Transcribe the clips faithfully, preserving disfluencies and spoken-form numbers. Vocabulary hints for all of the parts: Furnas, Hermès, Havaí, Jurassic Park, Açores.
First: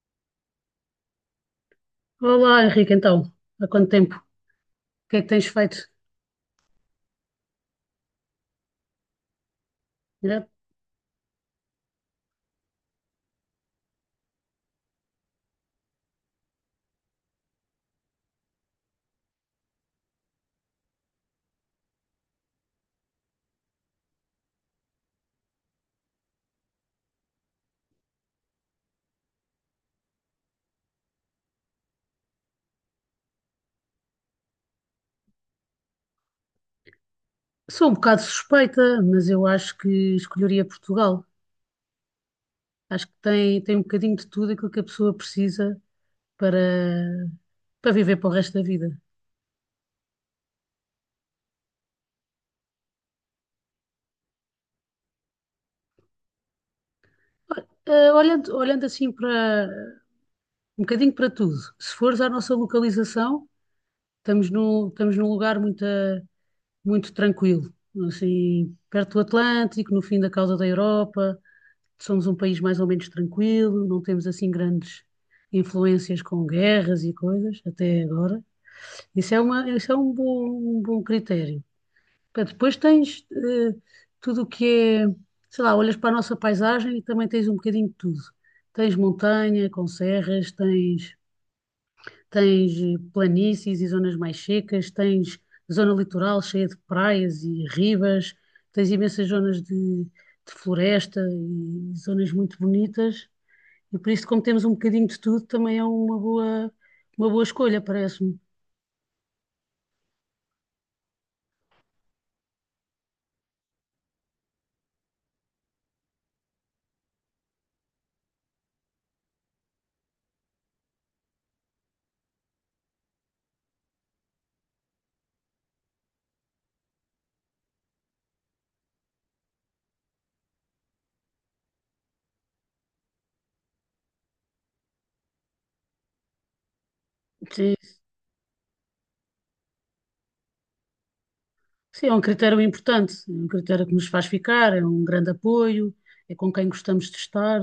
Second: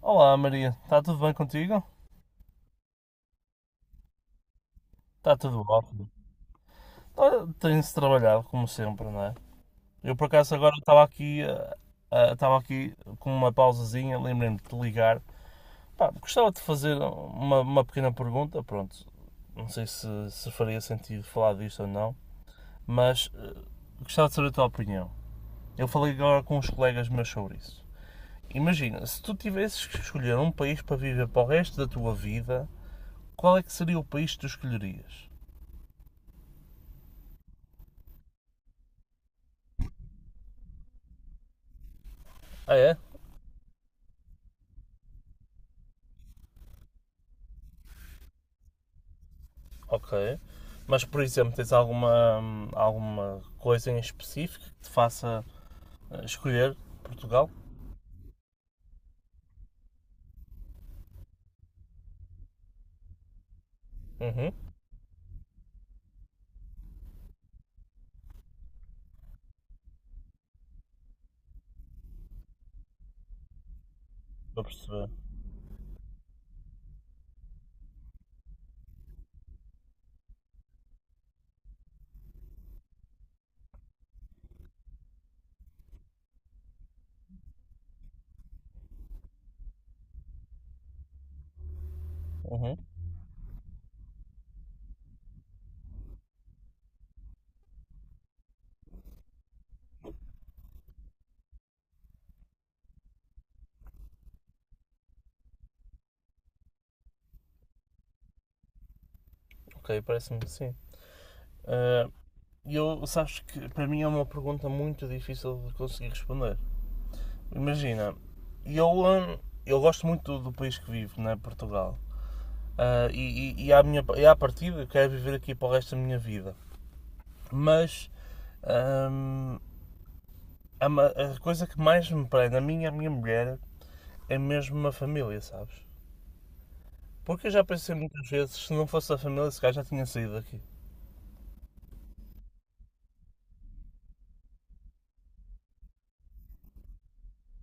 Olá Maria, está tudo bem contigo? Olá, Henrique, então, há quanto tempo? O que é que Está tens tudo feito? ótimo. Olha, tem-se trabalhado como sempre, não é? Eu por É, acaso agora estava aqui, ah, ah, estava aqui com uma pausazinha, lembrei-me de te ligar. Pá, gostava de fazer uma, uma pequena pergunta, pronto, não sei se, se faria sentido falar disto ou não, mas ah, gostava de saber a tua opinião. Eu falei agora com uns colegas meus sobre isso. Imagina, se tu tivesses que escolher um país para viver para o resto da tua vida, qual é que seria o país que tu escolherias? sou um bocado suspeita, mas eu acho que escolheria Portugal. Ah é? Acho que tem, tem um bocadinho de tudo aquilo que a pessoa precisa para, para viver para o resto da vida. Ok. Mas, por exemplo, tens alguma, alguma coisa em específico que te faça eh, escolher Portugal? Eh, Olhando, olhando assim para um bocadinho para tudo, se fores à nossa localização, estamos Uhum. no estamos num lugar muito, eh, muito tranquilo, assim, perto do Atlântico, no fim da causa da Europa, somos um país mais ou menos tranquilo, não temos assim Estou a grandes perceber. influências com guerras e coisas, até agora. Isso é uma, isso é um bom, um bom critério. Pá, depois tens eh, tudo o que é, sei lá, olhas para a nossa paisagem e também tens um bocadinho de tudo. Tens montanha com serras, tens, Uhum. tens eh, planícies e zonas mais secas, tens zona litoral cheia de praias e ribas, tens imensas zonas de, de floresta e zonas muito bonitas. E por isso, como temos um bocadinho de tudo, também é uma boa, uma boa escolha, parece-me. Ok, parece-me que sim. Eh, eu, sabes que para mim é uma pergunta muito difícil de conseguir responder. Imagina, eu, hum, eu gosto muito do, do país que vivo, né, Portugal. Ah, e, e, e, à minha, e à partida eu quero viver aqui para o resto da minha vida. Mas hum, a, a coisa que mais me prende a mim e a minha mulher é mesmo uma família, sabes? Porque eu já Sim, pensei muitas vezes, se não fosse a família, esse gajo já tinha saído daqui. sim, é um critério importante, é um critério que nos faz ficar, é um grande apoio, é com quem gostamos de estar,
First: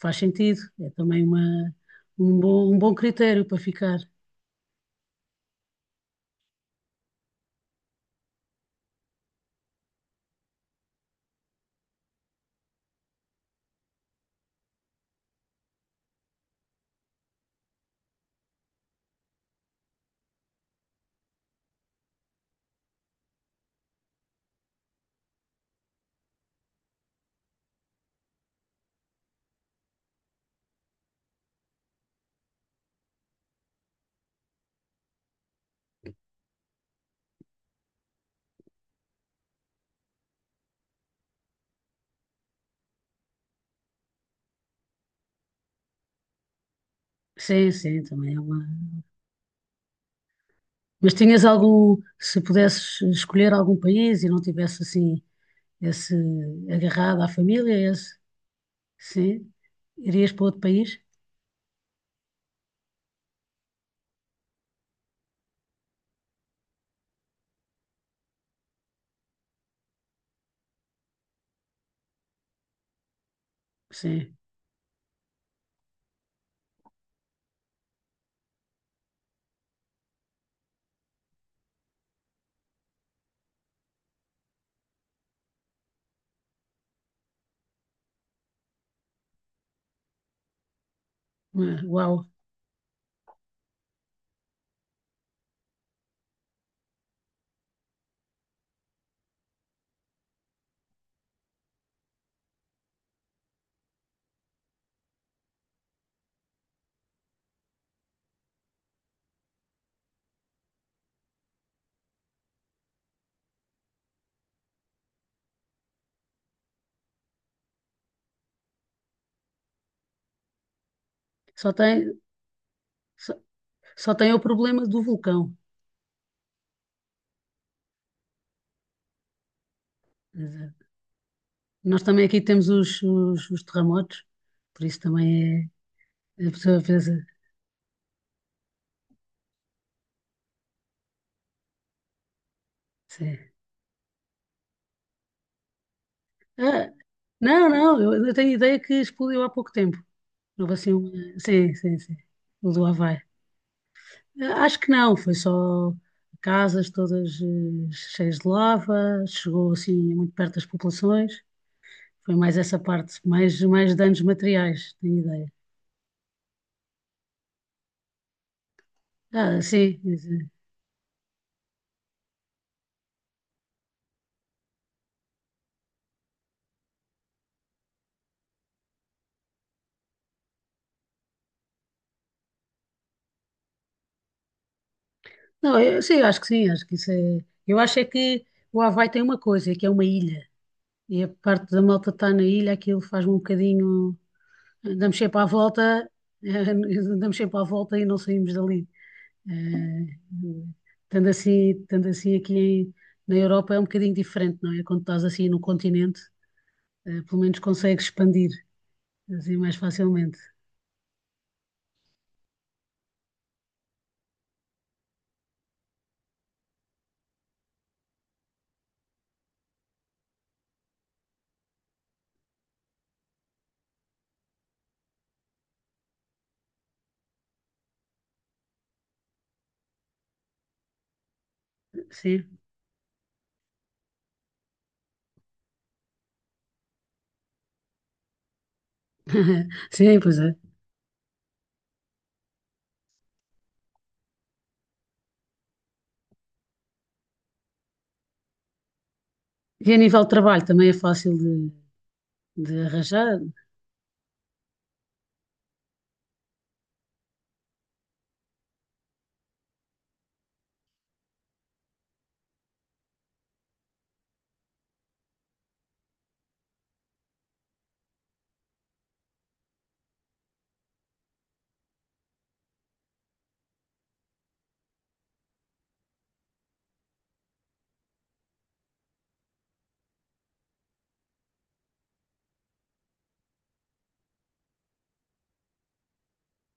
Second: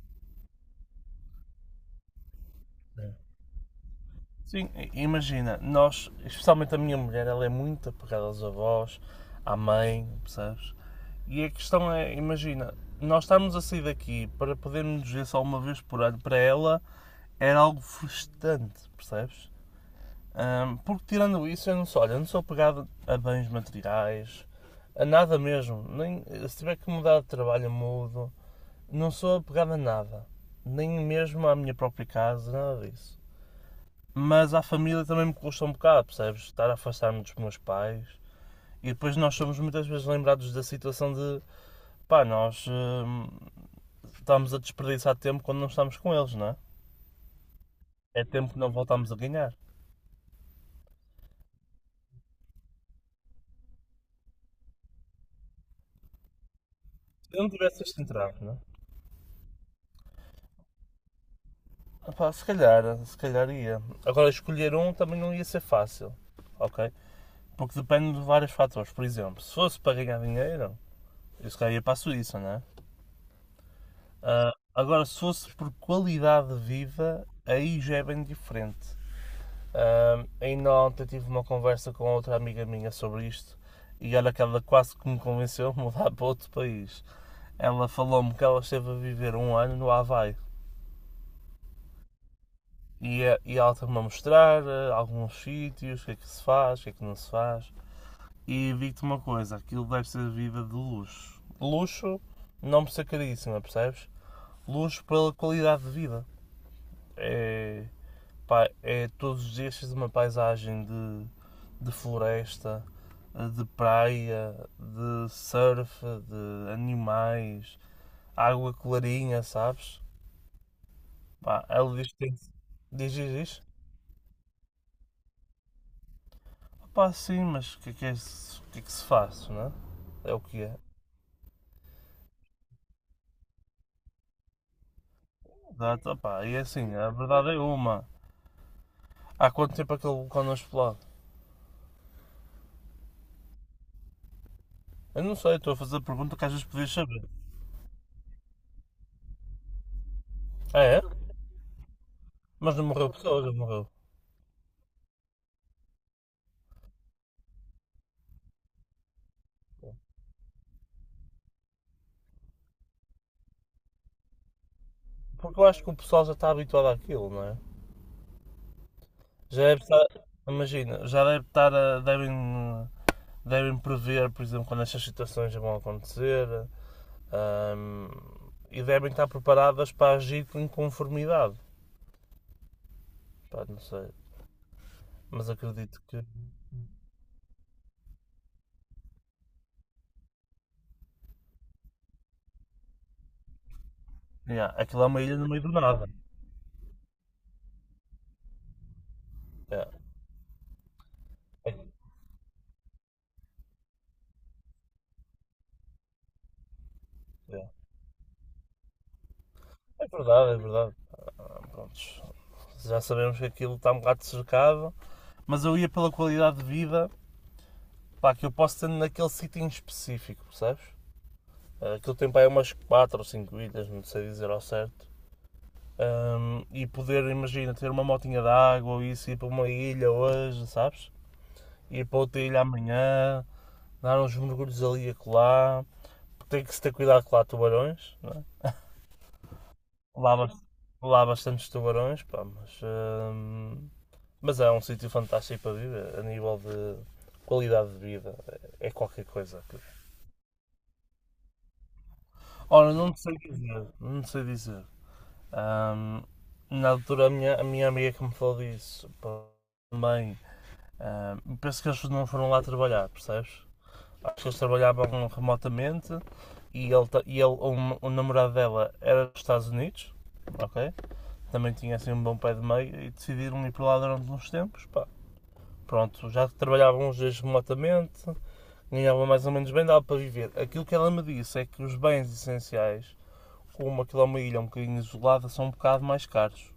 faz sentido, é também uma, um bom, um bom critério para ficar. Sim, imagina, nós, especialmente a minha mulher, ela é muito apegada aos avós, à mãe, percebes? E a questão é, imagina, nós estarmos a sair daqui para podermos nos ver só uma vez por ano, para ela era algo frustrante, percebes? Ahm, porque tirando isso, eu não sou, olha, eu não sou apegado a bens materiais, a nada mesmo. Nem, se tiver que mudar de trabalho, eu mudo. Não sou apegado a nada. Nem mesmo à minha própria casa, nada disso. Mas à família também me custa um bocado, percebes? Estar a afastar-me dos meus pais. E depois nós somos muitas vezes lembrados da situação de pá, nós hum, estamos a desperdiçar tempo quando não estamos com eles, não é? Sim, sim, É também é tempo que uma. não voltamos a ganhar. Mas tinhas algum, se pudesses escolher algum país e não tivesse assim esse agarrado à Se eu não tivesse família, este esse, entrave, não é? sim, irias para outro país? Ah pá, se calhar, se calhar ia. Agora, escolher um também não ia ser fácil, ok? Porque depende de vários fatores. Por exemplo, se fosse para ganhar dinheiro, eu se calhar ia para a Suíça, não é? Sim. Ah, agora, se fosse por qualidade de vida, aí já é bem diferente. Ah, ainda ontem tive uma conversa com outra amiga minha sobre isto e olha que ela quase que me convenceu a mudar para outro país. Ela falou-me que ela esteve a viver um ano no Havaí Uau. e, eh, e ela estava-me a mostrar eh, alguns sítios, o que é que se faz, o que é que não se faz. E digo-te uma coisa, aquilo deve ser vida de luxo. Luxo não por ser caríssima, percebes? Luxo pela qualidade de vida. É, pá, é todos os dias uma paisagem de, de floresta, eh, de praia, de surf, de animais, água clarinha, sabes? Pá, Só ela tem, diz que tem que- Diz, diz, diz. Só tem o problema do vulcão. Pá, sim, mas o que, é que é se- o que é que se faz, não é? É Quer o que dizer, é. nós também aqui temos os, os, os terremotos, por isso também Exato, é. pá, A e é pessoa assim, a pensa. verdade é uma. Há quanto tempo aquele vulcão não explode? Sim. Eu não sei, estou a fazer a pergunta que às vezes Ah, podias saber. não, não, eu, eu tenho ideia que explodiu há pouco tempo. Houve Ah, assim é? uma. Sim, sim, sim. O Mas do não morreu Havaí. pessoas, não morreu. Ah, acho que não, foi só casas todas eh, cheias de lava, chegou assim muito perto das populações. Foi mais essa parte, mais, mais danos materiais, tenho ideia. Porque eu acho que o pessoal já está habituado àquilo, não é? Ah, Já deve sim, estar, imagina, já deve estar a, devem, devem prever, por exemplo, quando estas situações já vão acontecer, ahm, e devem estar preparadas para agir com conformidade. Pá, não sei, mas Não, acredito eu, sim, que eu acho que sim, acho que isso é. Eu acho é que o Havaí tem uma coisa, é que é uma ilha. E a parte da malta está na ilha, aquilo faz-me um bocadinho. yeah, aquilo é Damos uma ilha sempre à no meio do nada. volta, eh, damos sempre à volta e não saímos dali. Yeah, Eh, Estando assim, é, estando assim aqui em- na Europa é um bocadinho diferente, não é? Quando estás assim no continente, eh, pelo menos yeah. consegues expandir assim mais É facilmente. verdade, é verdade. Ah, prontos. Já sabemos que aquilo está um bocado cercado, mas eu ia pela qualidade de vida pá, que eu posso ter naquele sítio em específico, percebes? Ah, aquilo tem para aí umas quatro ou cinco ilhas, não sei dizer ao certo. Ahm, e poder, imagina, ter uma motinha de água ou isso, ir para uma ilha hoje, sabes? Ir para outra Sim, ilha amanhã, dar uns mergulhos ali e acolá. Tem que se ter cuidado com lá tubarões, não é? sim, Lá, pois é. bas- lá bastantes tubarões, pá, mas, ahm, mas é um sítio fantástico para viver, a nível de qualidade de vida, é é qualquer coisa. Aquilo. E a nível de trabalho também é fácil de, de Ora, não arranjar. sei dizer, não sei dizer. Ahm, na altura, a minha, a minha amiga que me falou disso pá, também. ahm, penso que eles não foram lá trabalhar, percebes? Acho que eles trabalhavam remotamente e, ele, e ele, o, o namorado dela era dos Estados Unidos, ok? Também tinha assim um bom pé de meio e decidiram ir para lá durante uns tempos, pá. Pronto, já trabalhavam uns dias remotamente, ganhavam mais ou menos bem, dava para viver. Aquilo que ela me disse é que os bens essenciais, como aquilo é uma ilha um bocadinho isolada, são um bocado mais caros.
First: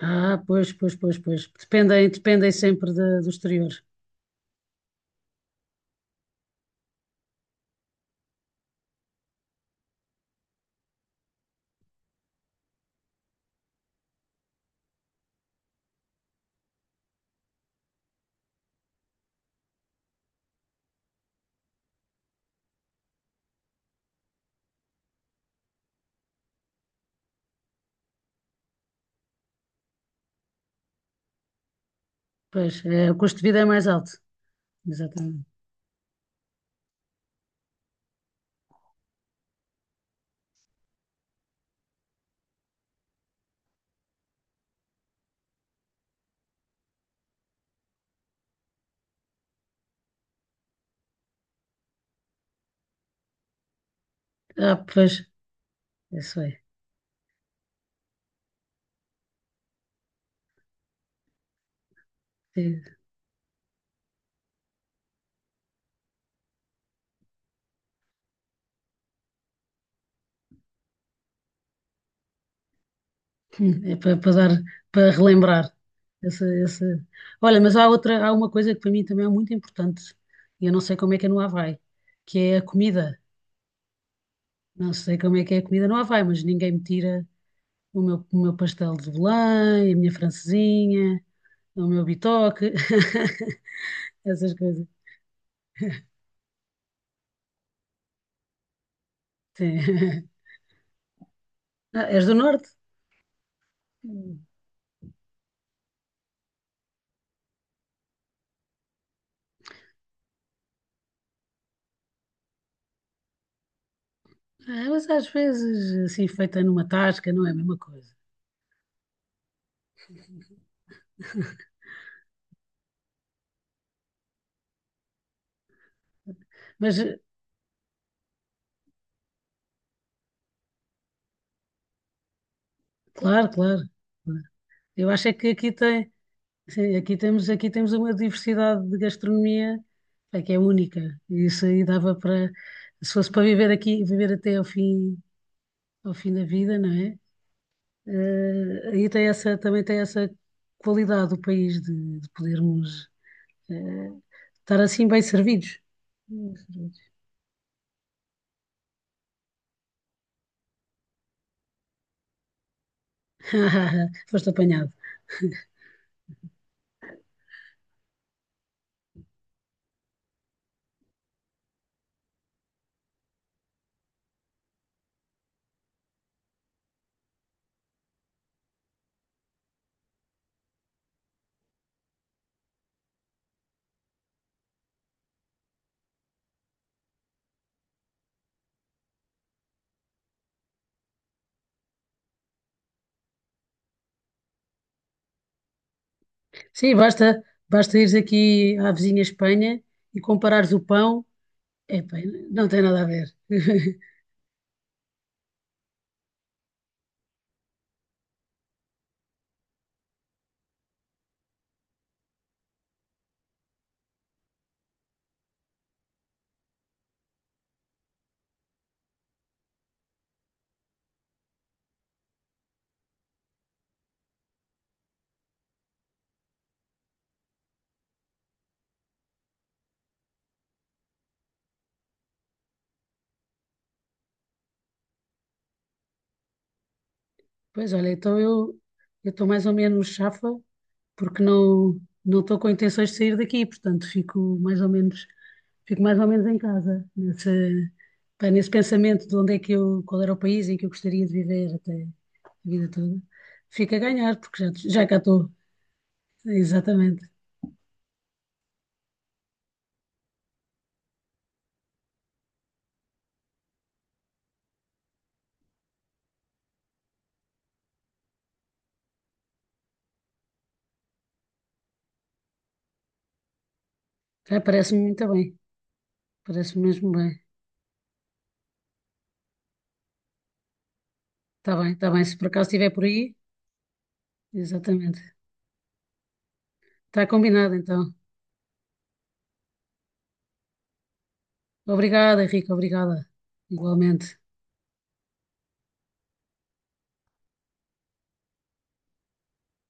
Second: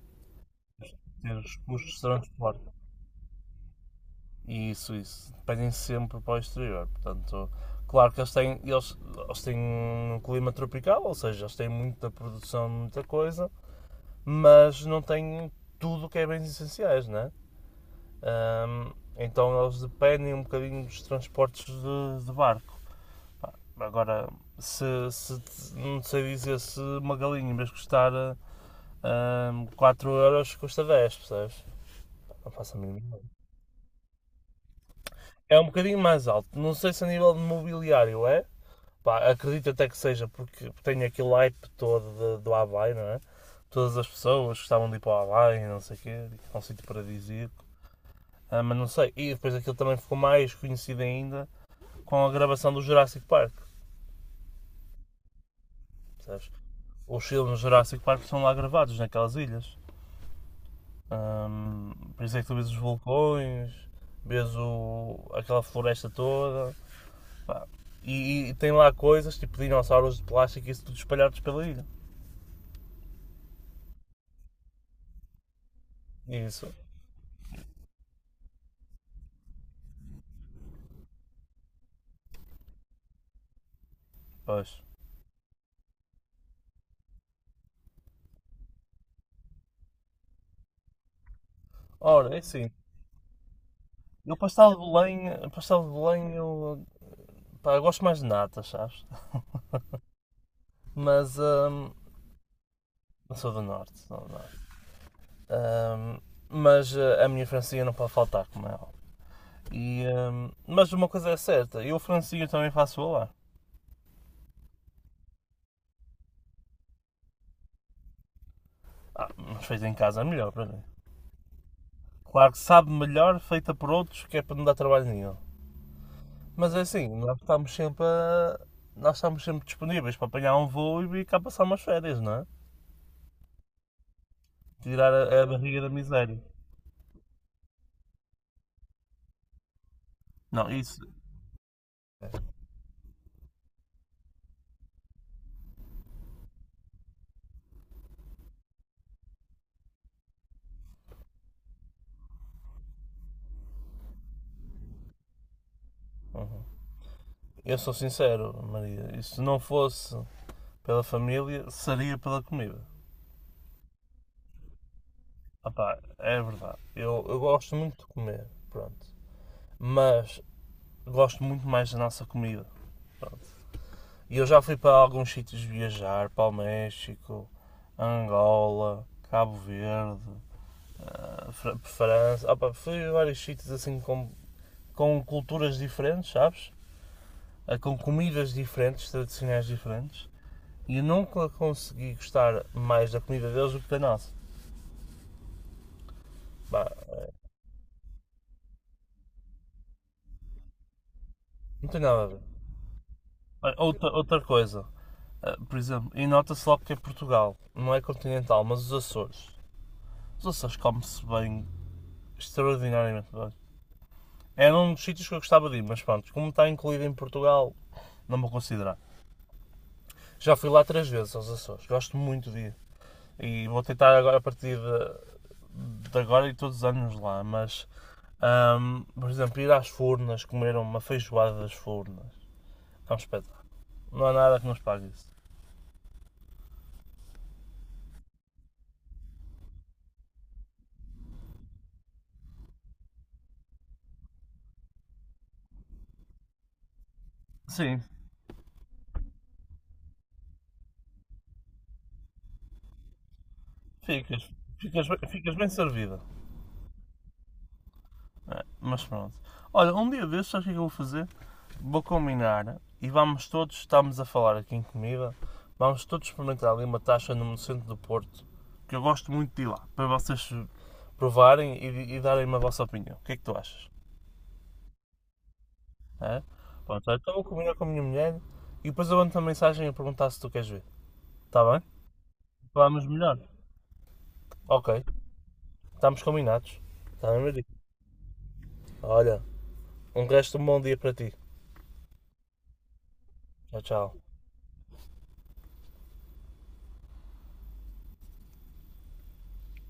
Ah, pois, pois, pois, Ter pois. os custos de Dependem, dependem transporte sempre da- do exterior. e isso, isso, dependem sempre para o exterior. Portanto, claro que eles têm, eles, eles têm um clima tropical, ou seja, eles têm muita produção de muita coisa, mas não têm tudo que é bens essenciais, né? Hum, então eles dependem um bocadinho dos transportes de, de barco. Agora, se, se não sei dizer se uma galinha, em vez de custar hum, quatro euros, custa dez, percebes? Não Pois, faço a é, o mínima. custo de vida é mais alto. Exatamente. É um bocadinho mais alto. Não sei se a nível de mobiliário é. Pá, acredito até que seja porque tem aquele hype todo de- do Havaí, não é? Todas as pessoas gostavam de ir para o Havaí, não sei o quê, é um sítio paradisíaco. Ah, mas não sei. E depois aquilo também ficou mais conhecido ainda com a gravação do Jurassic Park. Ah, pois, é isso Sabes? é. Os filmes do Jurassic Park são lá gravados, naquelas ilhas. Ahm, por isso é que tu vês os É, vulcões, vês o, aquela floresta toda. Pá. E, e tem lá coisas tipo dinossauros de plástico e isso tudo espalhados pela ilha. hum, é para, para dar, para relembrar. Essa, Isso, essa... Olha, mas há outra, há uma coisa que para mim também é muito importante, e eu não sei como é que é no Havaí, que é a comida. pois. Não sei como é que é a comida no Havaí, mas ninguém me tira o meu, o meu pastel de Belém, a minha francesinha, o meu Ora, é assim. bitoque, Eu essas pastel de coisas. Belém, pastel de Belém eu, pá, eu gosto mais de nata, sabes? Sim. Mas hum, Ah, és do norte? eu sou do norte, sou do norte. Hum, mas eh, a minha francinha não pode faltar, como é óbvio. E, hum, mas uma coisa é certa, eu francinha também faço lá. Ah, mas às vezes, assim, feita numa tasca, não é a mesma coisa. Ah, mas feita em casa é melhor para mim. Claro que sabe melhor feita por outros, que é para não dar trabalho nenhum. Mas é Mas, assim, eh, nós estamos sempre a- nós estamos sempre disponíveis para apanhar um voo e vir cá passar umas férias, não é? claro, claro. Claro. Eu Tirar acho é a, a que aqui barriga da tem, miséria. sim, aqui temos, aqui temos uma diversidade de gastronomia, é que é Não, isso. única. E isso aí dava para, se fosse para viver aqui, viver até ao fim, ao fim da vida, não é? Eh, aí tem essa, também tem essa qualidade do país de, de podermos, eh, estar assim bem servidos. Bem Uhum. servidos. Eu sou sincero, Maria. Isso não fosse pela família, seria pela comida. Foste apanhado. Opá, é verdade. Eu, eu gosto muito de comer, pronto. Mas gosto muito mais da nossa comida. Pronto. E eu já fui para alguns sítios viajar, para o México, Angola, Cabo Verde, para Fra- para França, opa, fui a vários sítios assim com, com culturas diferentes, sabes? Ah, com comidas diferentes, tradicionais diferentes. E eu nunca consegui gostar mais da comida deles do que da nossa. Pá, Sim, basta, eh, basta ires aqui à vizinha Espanha e comparares o pão. não tem Epá, nada a ver. não tem nada a ver. Outra, outra coisa, ah, por exemplo, e nota-se logo que é Portugal, não é continental, mas os Açores. Os Açores come-se bem, extraordinariamente bem. Era um dos sítios que eu gostava de ir, mas pronto, como está incluído em Portugal, não vou considerar. Já fui lá três vezes aos Açores, gosto muito de ir. E vou tentar agora a partir de, de agora e todos os anos lá, mas hum, por exemplo, ir às Furnas, comer uma feijoada das Furnas. É um espetáculo. Não há nada que nos pague isso. Pois olha, então eu eu estou mais ou menos chafa porque não não estou com intenções de sair daqui, portanto fico mais ou menos fico mais ou menos em casa nesse Sim. pá, nesse pensamento de onde é que eu qual era o país em que eu gostaria de viver até a vida toda. Fico a ganhar Ficas, porque já já ficas, cá estou. ficas bem servida. Exatamente. É, mas pronto. Olha, um dia destes, sabes o que é que eu vou fazer? Vou combinar e vamos todos, estamos a falar aqui em comida, vamos todos experimentar ali uma taxa no centro do Porto, que eu gosto muito de ir lá, para vocês provarem e, e darem-me a vossa opinião. O que é que tu achas? Ah, parece-me muito bem. É? Parece-me Pronto, mesmo olha, então bem. vou combinar com a minha mulher e depois eu mando-te uma mensagem a perguntar se tu queres ver. Está Está bem? bem, está bem. Se por acaso estiver por Falamos aí, melhor. Ok, exatamente. estamos combinados. Está Está bem, meu Maria? combinado, então. Olha, um resto de um bom dia para ti. Obrigada, Henrique, obrigada. Tchau, tchau. Igualmente.